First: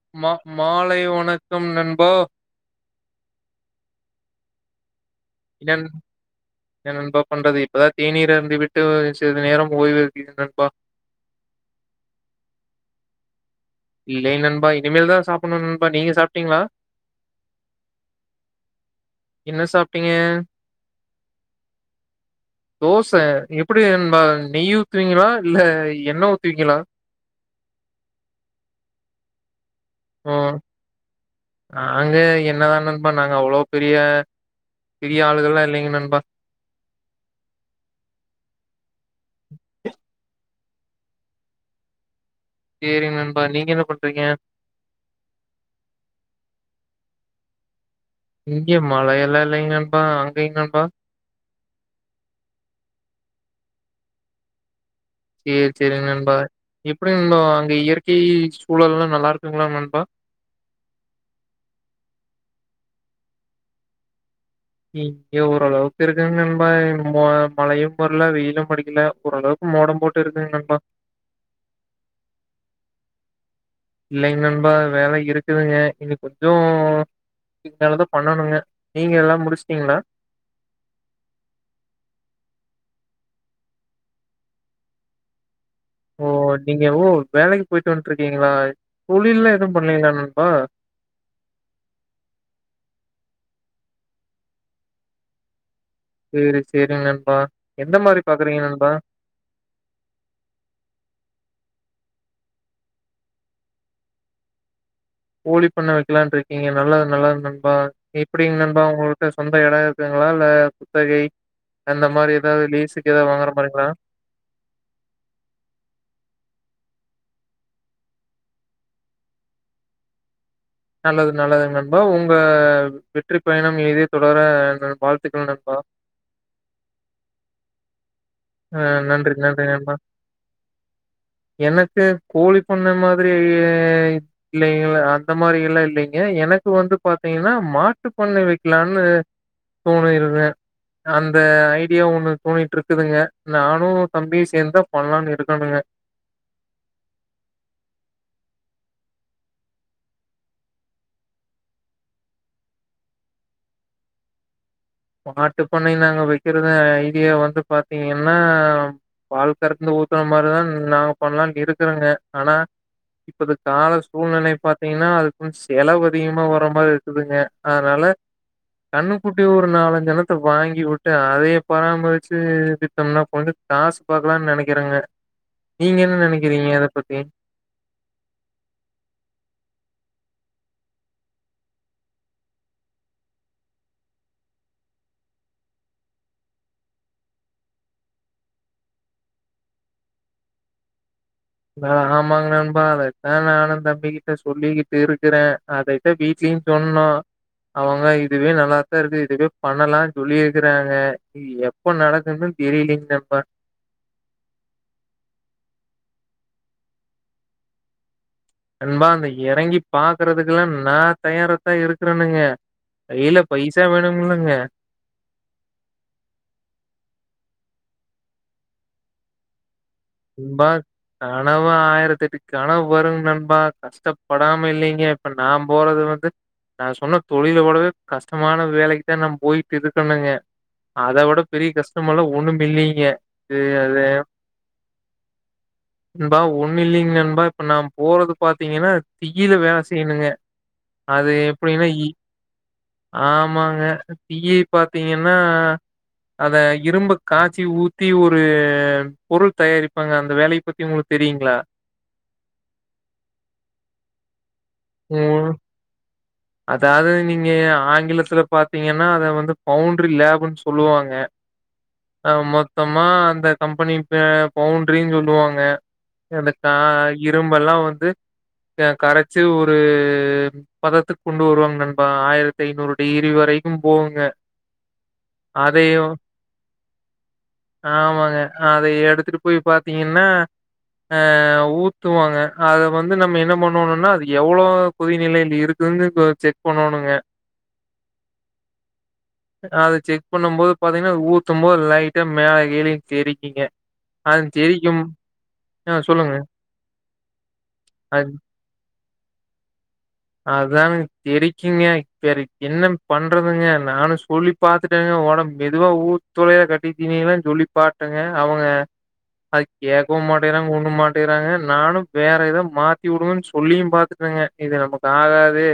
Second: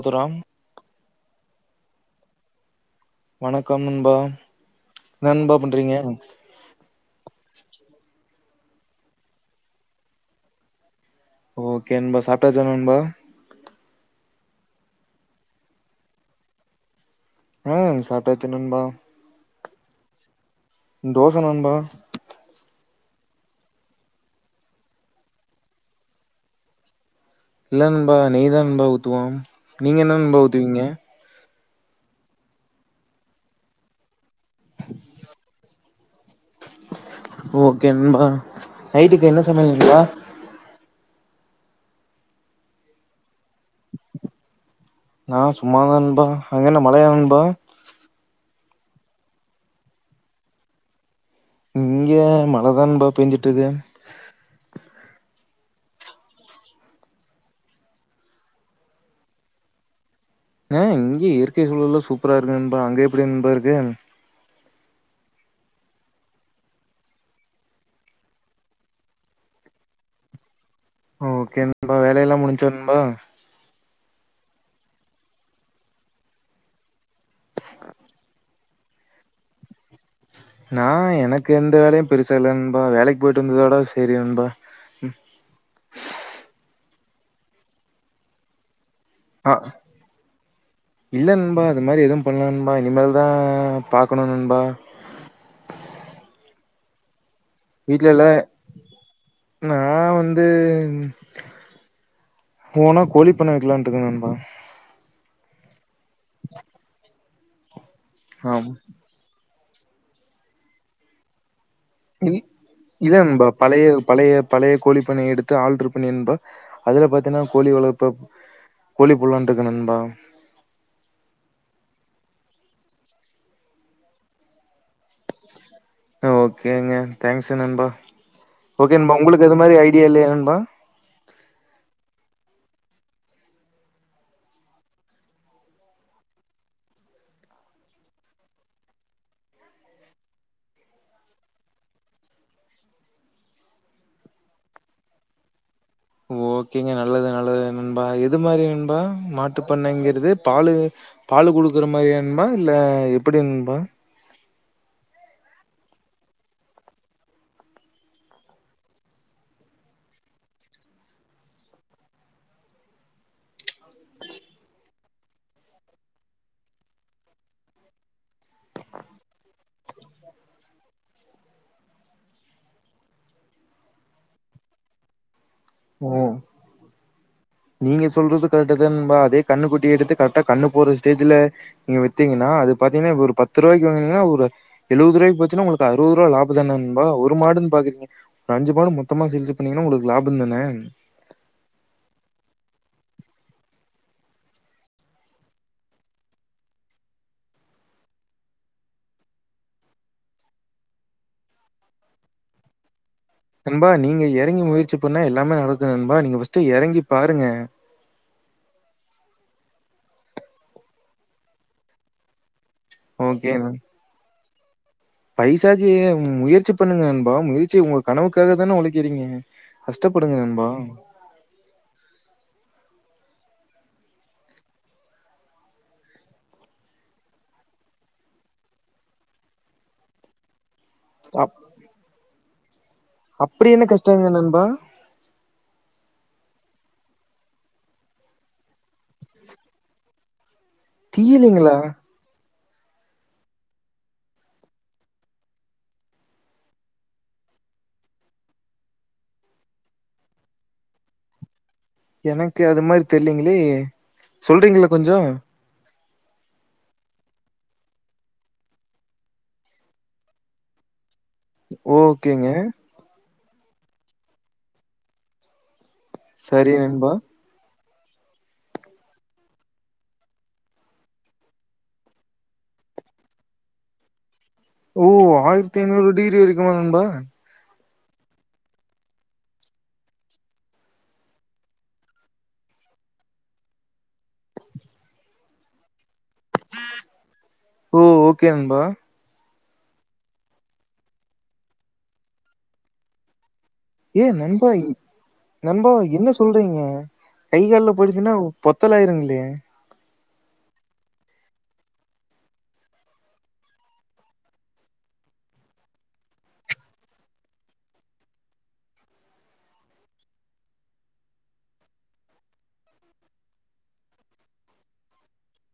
மதுராம் மா மாலை வணக்கம் நண்பா வணக்கம் நண்பா நண்பா பண்றீங்க பதா தேநீர் அருந்திவிட்டு சிறது நேரம் ஓய்வு எடுக்கிறேன் நண்பா ஓகே அன்பா சாப்டாசா நண்பா இல்லை நண்பா இனிமேல் தான் சாப்புட்ணும் நண்பா நீங்க சாப்டீக்ங்ளா உம் சாப்டாச்சு நண்பா என்ன சாப்டீங்க தோச நண்பா தோச எப்டி நண்பா நெய் ஊத்துவீங்க்ளா இல்ல எண்ண ஊத்துவீங்கக்ளா இல்ல நண்பா நெய் தா நண்பா ஊத்துவோம் நீங்க என்ன ஓ! நண்பா ஊத்துவீங்க நாங்க எண்ணதா நண்பா நாங்க அவ்ளோ பெரிய பெரிய ஆளுகள்லாம் இல்லைங்க நண்பா. ஓகே பா நைட்டுக்கு என்ன சமயல் நண்பா சேரிங்க நண்பா நீங்க என்ன பண்றீங்க நா சும்மாதா நண்பா அங்க என்ன மலையா நண்பா இங்கி மழையல்லா இல்லைங்கப்பா அங்கைங்கப்பா இங்க மழதா நண்பா பேஞ்சுட்டு இருக்கு ஈ செரிங்க நண்பா எப்டி நண்பா அங்கை இயற்கை சூழல்லா நல்லா இருக்குங்க்ளா நண்பா ஆஹ் இங்கே இயற்கை சூழல்லா சூப்பரா இருக்கு நண்பா அங்க எப்டி நண்பா இருக்கு இங்க ஓரளவுக்கு இருக்குங்க நண்பா மோ மழையும் வரல வெயிலும் அடிக்கல ஓரளவுக்கு மோடம் போட்டு இருக்குங்க நண்பா ஓகே நண்பா வேலையெல்லா முடிஞ்ச்சா நண்பா இல்லைங்க நண்பா வேல இருக்குதுங்க இன்னு கொஞ்சோ இப்பேலந்துதா பண்ணணுங்க நீங்க எல்லா முடிச்ட்டீங்க்ளா நா எனக்கு எந்த வேலையு பெருசா இல்ல நண்பா வேலைக்கு போயிட்டு வந்ததோட செரி நண்பா ம் ஓ நீங்க ஓ வேலைக்கு போயிட்டு வந்ட்ருக்கீங்களா எ அஹ் இல்ல நண்பா அது மாரி எதுவு பண்ணல நண்பா இனிமேல் தா பாக்கணு நண்பா செரி செரிங்க நண்பா எந்த மாரி வீட்லலே பாக்குறீங்க நண்பா? நா வந்து ஓனா கோழி பண்ண வைக்கலான்டுருக்கே நண்பா கோளி பண்ண வைக்கலான்டுருக்கீங்க நல்லது நல்லது நண்பா எப்டிங்க ஆம் நண்பா உங்கள்டச் சொந்த எட இருக்குங்களா இல்ல குத்தகை அந்த இ மாரி ஏதாவது லீஸுக்கு இல்ல ஏதாவது நண்பா வாங்குற மாரிங்களா? பழைய பழைய பழைய கோழிப்பண்ணைய எடுத்து ஆல்டர் பண்ணி நண்பா அதுல பத் துனா கோழி வளத்தோப் கோழி போலான்டுக்கே நண்பா நல்லது நல்லதுங்க நண்பா உங்க வெற்றிப் பயணம் இனி தொடர வாழ் ஓகேங்க தேங்க்ஸு நண்பா ஓகே ஆஹ் நண்பா நன்றி உங்களுக்கு அது நன்றி மாரி நண்பா ஐடியா இல்லையா நண்பா எனக்கு கோழி பண்ண மாரி இ இல்லைங்கள அந்த மாரி எல்லாம் இல்லங்க எனக்கு வந்து பாத்தீங்கன்னா மாட்டு பண்ணை வைக்கலாம்னு தோணிருது அந்த ஐடியா ஒன்னு தோணிட்டு இருக்குதுங்க நானும் தம்பியும் சேர்ந்து தான் பண்ணலானு இருக்கணுங்க ஓகேங்க நல்லது நல்லது நண்பா எது மாரி நண்பா மாட்டுப்பண்ணைங்கிறது பாலு பாலு குடுக்குற மாரியா நண்பா இல்ல எப்டி நண்பா மாட்டுப்பண்ணை நாங்க வைக்கிறது ஐடியா வந்து பாத்தீங்கன்னா பால் கறந்து ஊத்துற மாரிதான் நாங்க பண்ணலாம் இருக்றேங்க ஆனா இப்பது கால சூழ்நிலை பாத்தீங்கன்னா அதுக்கு செலவு அதிகமா வர மாரி இருக்குதுங்க அதனால கண்ணுக்குட்டி ஒ ன்னு நாலஞ்சு எண்ணத்த வாங்கி விட்டு அதய பராமரிச்சு வித்தோம்னா கொஞ்சம் காசு பாக்கலாம்னு நெனைக்கிறேங்க நீங்க என்ன ஓ நெனைக்கிறீங்க அத பத்தி நீங்க சொல்றது கரெக்ட் தான் நண்பா அதே கண்ணுக்குட்டி எடுத்து கரெக்டா கண்ணு போடுற ஸ்டேஜ்ல நீங்க வித்தீங்கன்னா அது பாத்தீங்கன்னா ஒரு பத்து ரூபாய்கு வாங்குனிங்கனா ஒரு எழுபது ரூபாக்கு போச்சனா உங்களுக்கு அறுபது ரூபா லாபம் தான நண்பா ஒரு மாடுன்னு பாக்குறீங்க ஒரு அஞ்சு மாடு மொத்தமா சேல்ஸ் பண்ணீங்கனா உங்களுக்கு லாபம் தான உம் ஆ ஆமாங்க நண்பா அதைத்தான் நானும் தம்பிக்கிட்ட சொல்லிக்கிட்டு இருக்கிறேன் அதைத்தன் வீடலயும் சொன்னோம் அவுங்க இதுவே நல்லாத்தான் இருக்கு இதுவே பண்ணலாம் சொல்லிருக்கறாங்க இது எப்போ நடக்குன்னு தெரிலீங்க நண் நண்பா நீங்க எறங்கி முயற்சி பண்ணா எல்லாமே நடக்கு நண்பா நீங்க ஃபஸ் ஸ்ட் எறங்கி பாருங்க நண்பா அந்த எறங்கி பாக்குறதுக்கெல்லாம் நா தயாரத்தா இருக்கறேனுங்க கைல ஓகே பைசா வேணும்கலாங்க பைசாக்கு முயற்சி பண்ணுங்கண்பா முயற்சி உங்க கனவுக்காக தான ஒழைக்கிறீங்க நண்பா கனவு ஆயிரத்து எட்டு கனவு வரும் நண் ரொம்ப கஷ்டப்படாம இல்லைங்க இப்ப நான் போறது வந்து நான் சொன்ன தொழில ஒடவே கஷ்டமான வேலைக்கு தான் நா போயிட்டு இருக்கணுங்க அத விட அப் பெரிய கஷ்டம் எல்லாம் ஒண்ணும் பில்லி அப்படி என்ன கஷ்டங்க நண்பா நண்பா ஒண்ணு இல்லங்க நண்பா இப்ப நான் போறது பாத்தீங்கன்னா தீயில வேல செய்யணுங்க அது தெரியலைங்களா? எப்படின்னா இ ஆமாங்க தீயை பாத்தீங்கன்னா அத இரும்ப காய்ச்சி ஊத்தி ஒரு பொருள் தயாரிப்பு இருப்பாங்க அந்த வேலைய பத்தி உங்களுக்கு தெரியுங்களா எனக்கு அது மாதிரி தெரிலங்களே சொல்றீங்களா கொஞ்சோ ம் அதாவது நீங்க ஆங்கிலத்துல பாத்தீங்கன்னா அத வந்து பவுண்டரி லேப்ன்னு சொல்லுவாங்க ஆ ஓகேங்க. மொத்தமா அந்த கம்பெனிப்ப பவுண்டரினு சொல்லுவாங்க சரி நண்பா. [unintelligible] இரும்பு எல்லா வந்து து [unintelligible] கரச்சு ஒரு பதத்துக்கு கொண்டு வருவாங்க நண்பா ஆயிரத்தி ஐநூறு டிகிரி வரைக்கும் போகுங்க ஓ ஆயிரத்தி ஐநூறு அதையும் டிகிரி வரைக்குமா நண்பா ஆமாங்க அத எடுத்துட்டு போய் பாத்தீங்கன்னா ஆஹ் ஊத்து வாங்க அத வந்து நம்ம என்ன பண்ணோனுனா அது எவ்வளோ கொதிநிலைல இருக்குதுன்னு கொ செக் பண்ணணுங்க. ஓ ஓகே நண்பா அத செக் பண்ணும் போது பாத்தீங்கன்னா ஊத்தும் போது லைட்டா மேல கீழயும் தெரிக்கீங்க ஏ நண்பா நண்பா ஆ என்ன சொல்லுங்க சொல்றீங்க கை கால்ல போயிடுச்சீன்னா பொத்தலாயிருங்களை அதாங் தெரிக்குங்க வேற என்ன பண்றதுங்க நானு சொல்லி பாத்துட்டேங்க ஒட மெதுவா ஊத்துளைய கட்டி தீனீல்லா சொல்லி பாட்டேங்க அவங்க அது கேட்க்கவு மாட்டேறாங்க ஒன்னு மாட்டேறாங்க நானு வேற எதாது மாத்தி உடுங்கன்னு சொல்லியும் பாத்துட்டேங்க இது நமக்கு ஆகாது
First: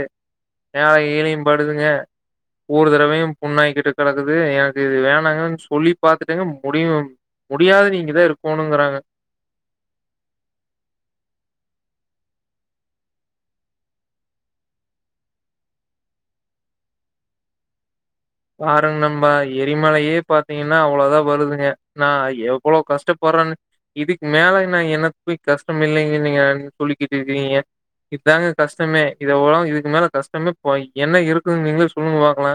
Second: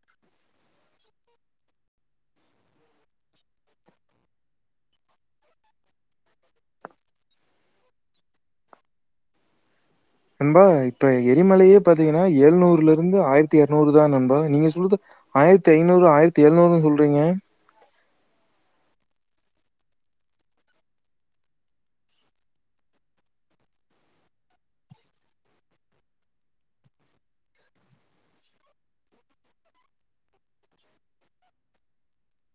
மேலயு கீழயு படுதுங்க ஒரு தடவையு புண்ணாய்க்கிட்டு கெடக்குது எனக்கு இது வேணாங்கன்னு சொல்லி பாத்துட்டேங்க முடியு முடியாது நீ இங்க தா இருக்கோணுங்கிறாங்க நண்பா இப்ப எரிமலையே பாத்தீங்கன்னா ஏழுநூறுல இருந்து ஆயிரத்தி எருநூறுதா நண்பா நீங்க சொல்றது ஆயிரத்தி ஐநூறு ஆயிரத்தி எழநூறுன்னு சொல்றீங்க பாருங்க நண்பா எரிமலையே பாத்தீங்கன்னா அவ்ளோதா வருதுங்க நா எவ்வளோ கஷ்டப்பறன்னு இதுக்கு மேல நா என்னத்த போய் கஷ்டம் இல்லைங்கன்னு நீங்க சொல்லிக்கிட்டு இருக்கீங்க இதாங்க கஷ்டமே இத ஓ இதுக்கு மேல கஷ்டமே போய் என்ன இருக்குன்னு நீங்களே சொல்லுங்க பாக்லா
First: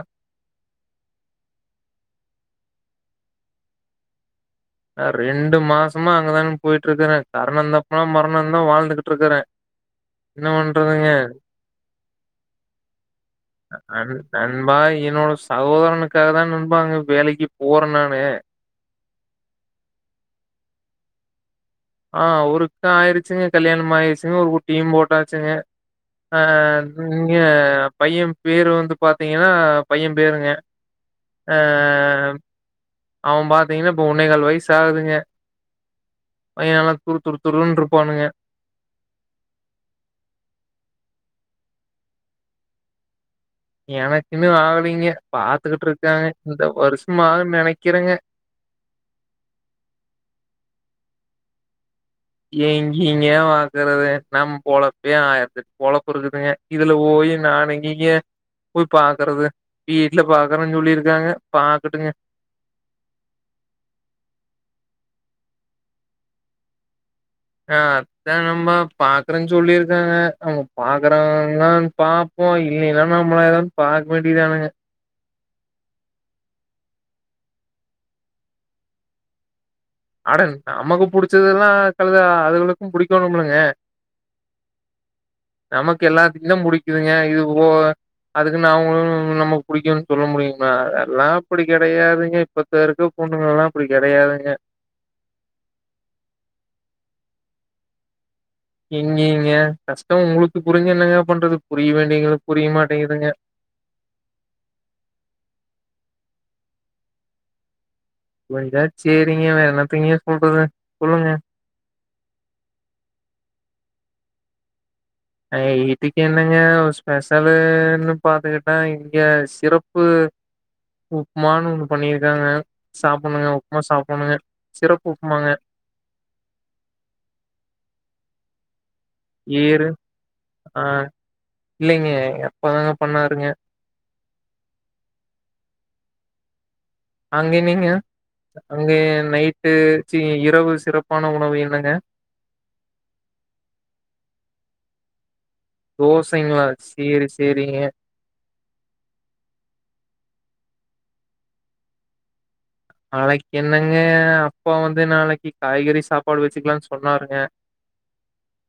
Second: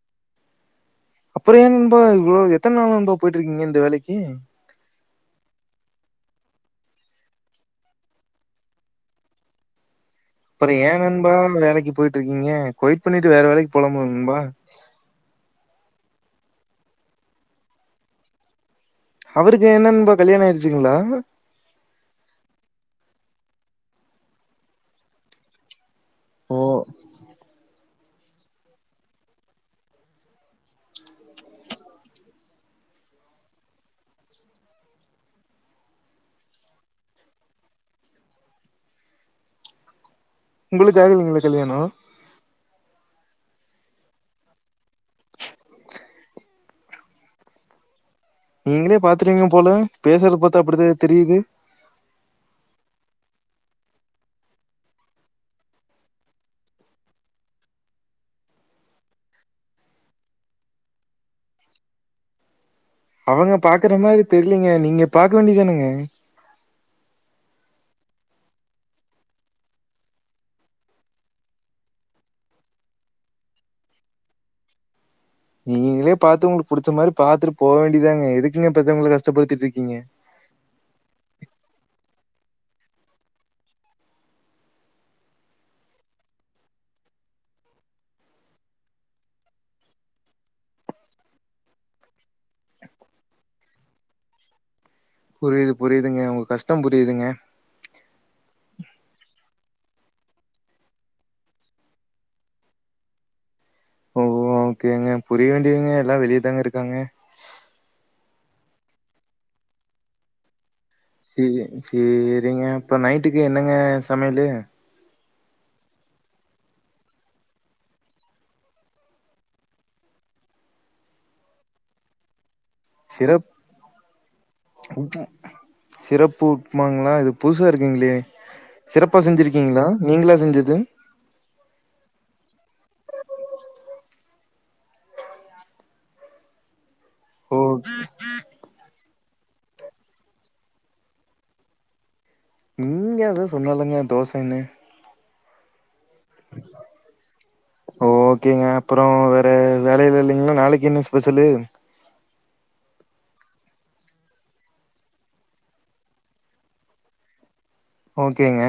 அப்பறொ ஏன் நண்பா இவ்ளோ எத்தன் நாளா நண்பா போயிட்டுருக்கீங்க இந்த வேலைக்கி ஆ ரெண்டு மாசமா அங்க தாங்க போயிட்டு இருக்கறே கரணம் தப்பனா மரணந்தா வாழ்ந்துக்ட்டு இருக்கறே அப்பற ஏ நண்பா வேலைக்கு போயிட்டுருக்கீங்க கொய்ட் பண்ணிட்டு வேற வேலைக்கு அது போலாம்ல அது நண்பா என்னோட சகோதரனுக் காகதா நண்பா அங்க வேலைக்கு போற நானு அவருக்கு ஏ நண்பா கல்யாணம் ஆயிச்சுங்களா ஆஹ் ஒருக்கா ஆயிருச்சுங்க கல்யாணம் ஆயிருச்சுங்க ஒரு குட்டியும் போட்டாச்சுங்க ஓ அஹ் நிங்க பையன் பேரு வந்து பாத்தீங்கன்னா பையன் பேருங்க ஆஹ் அவன் பாத்தீங்கன்னா இப்ப ஒன்னே கால் வயசு ஆகுதுங்க பைய நல்லா துரு துரு துரூன் இருப்பானுங்க உங்களுக்கு ஆகலிங்களா கல்யாணோ எனக்கின்னு ஆகலீங்க பாத்துக்கிட்டு இருக்காங்க இந்த வருஷமாகுன் நெனைக்கிறங்க நீங்களே பாத்துட்டிங்க போல பேசறது பாத்தா அப்படிதா தெரியுது எங்கைங்க‌ பாக்குறது நம் பொழப்பே ஆய்ரத்தெட் பொழப்பு இருக்குதுங்க இதுல போய் நான் எங்கங்க போய் பாக்குறது வீட்ல பாக்குறன் சொல்லிருக்காங்க பாக்கட்டுங்க அவங்க பாக்குற மாரி தெர்லிங்க நீங்க பாக்க வேண்டிதானுங்க ஆ அதா நம்ம பாக்குறங் சொல்லிருக்காங்க அவங்க பாக்குறாங்கல்லான்தா பாப்போ இல்லின்னா நம்மளா எதாது பாக்க வேண்டியதானுங்க நீ நீங்களே பாத்து உங்களுக்கு புடிச்ச மாரி பாத்துட்டு போக வேண்டியதாங்க எதுக்குங்க பெத்தவங்கள கஷ்டப்படுத்திட்டு இருக் அட நமக்கு புடிச்சதெல்லா கழுத அதுகல் கள்க்கு புடிக்கோணும்லங்க நமக்கு எல்லாத்துக்கு தா புடிக்குதுங்க இது ஒ அதுக்குனு அங்களு நமக் புடிக்குன் சொல்ல முடியுங்ளா அதெல்லா அப்டி கெடையாதுங்க இப்பத்த இருக்க பொண்ணுங்களா அப்டி கெடையாதுங்க புரிய்து புரிய்துங்க உங்க கஷ்டொ புரிய்துங்க எங்கெங்க கஷ்டோ உங்களுக்கு புரிஞ்சு என்னங்க பண்றது புரிய வேண்டியவங்களுக்கு புரிய மாட்டேங்குதுங்க ஓ ஓகேங்க புரிய வேண்டியவங்க எல்லா வெளியதாங்க இருக்காங்க [unintelligible] சேரிங்க வேற என்னத்தெய்ங்க சொல்றது சொல்லுங்க. [unintelligible] சேரிங்க அப்ப நைட்டுக்கு என்னங்க சமையலு ஐட்டுக்கு என்னங்க ஸ்பெஷலுன்னு பாத்துக்கிட்டா இங்க சிறப்பு உப்மான்னு ஒண்ணு பண்ணிருக்காங்க சிறப் சாப்புட்ணுங்க உப்புமா சாப்புட்ணுங்க சிறப்பு உப்பு உப்புமாங்க சிறப்பு உப்மாங்களா இது புதுசா இருக்குங்ளே ஏரு ஆ இல்லைங்க எங்கப்பா தாங்க பண்ணாருங்க ஓ அங்கே நீங்க அங்கேன் நைட்டு சி இரவு சிறப்பான உணவு என்னங்க இங்க அதா சொன்னலங்க தோசன்னு தோசைங்களா சேரி சேரிங்க ஓகேங்க அப்றோ வேற வேலைலா இல்லைங்களா நாளைக்கு என்ன ஸ் பெசலு நாளைக் என்னங்க அப்பா வந்து நாளைக்கி காய்கறி சாப்பாடு வச்சுக்கலான் சொன்னாருங்க ஓகேங்க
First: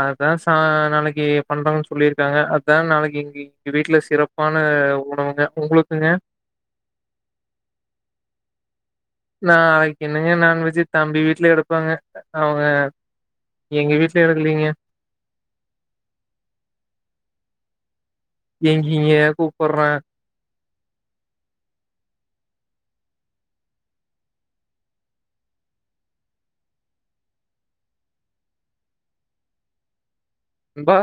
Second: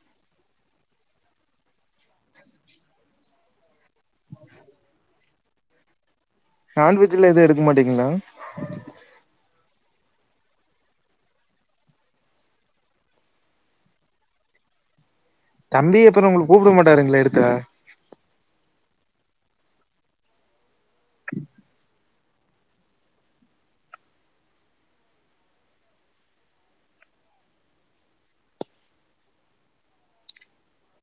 அதா சா நாளைக்கி பண்றாங்கன் சொல்லிருக்காங்க அதா நாளைக்கி எங்கே வீட்ல சிறப்பான உணவுங்க உங்ளுக்குங்க நான்வெஜ்லா எதுவு எடுக்க மாட்டீங்ளா நாளைக்கி என்னுங்க நான்வெஜ்ஜூ தம்பி வீட்ல எடுப்பாங்க அவங்க எங்க வீட்ல எடுக்கலீங்க தம்பி அப்றோ உங்கள கூப்ட மாட்டாருங்களே எடுத்தா எங்கிங்கே கூப்புட்றா ம்பா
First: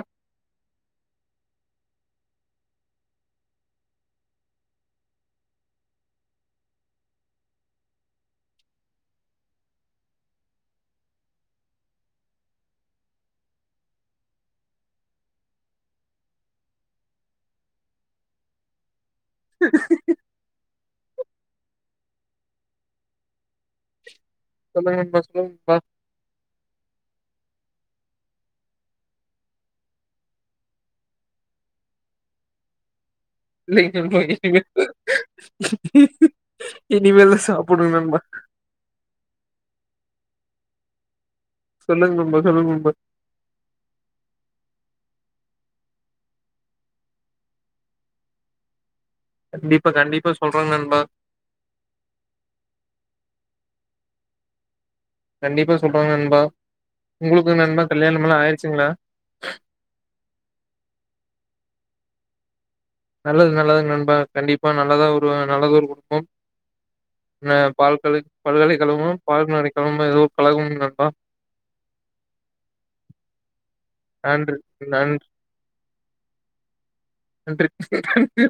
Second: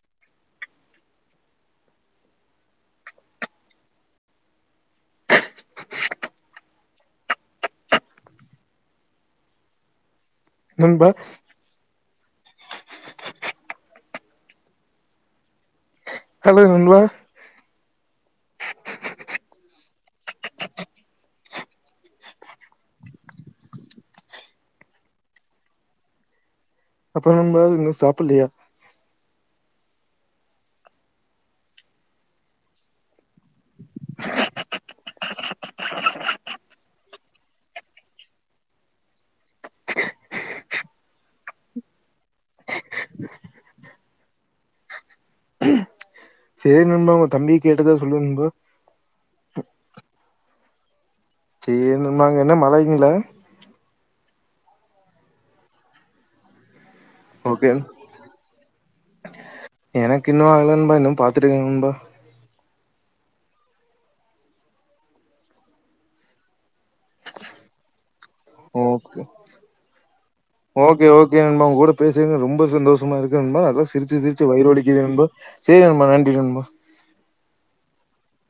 நண்பா ஹலோ நண்பா சொல்லுங்க நண்பா சொல்லுங்க நண்பா அப்றோ நண்பா இன்னு சாப்புட்லயா இல்லைங்க நண்பா இனிமே தா இனிமே தா சாப்புடு நண்பா சொல்லுங்க நண்பா சொல்லுங்க நண்பா சேரி நண்பா உங்க தம்பிய கேட்டதா சொல்லு நண்பா கண்டிப்பா கண்டிப்பா சொல்றங் நண்பா சேரி நண்பா அங்க என்ன மழைங்களா கண்டிப்பா சொல்ற நண்பா உங்களுக்கு ஓகே நண்பா கல்யாணமெல்லா ஆயிருச்சுங்களா எனக்கு இன்னு ஆகல நண்பா இன்னு பாத்துட்டு இருக்காங் நண்பா நல்லது நல்லதுங்க நண்பா கண்டிப்பா நல்லதா ஒரு நல்லத ஒரு குடுக்கு [unintelligible] ஓகே கழகம் நண்பா ஓகே ஓகே நண்பா உங்க கூட பேசினது ரொம்ப சந்தோஷமா இருக்கு நண்பா சிரிச்சு சிரிச்சு நன்றி வயிறு வலிக்குது நன் நண்பா சேரி நண்பா நன்றி நண்பா நன்றி நன்றி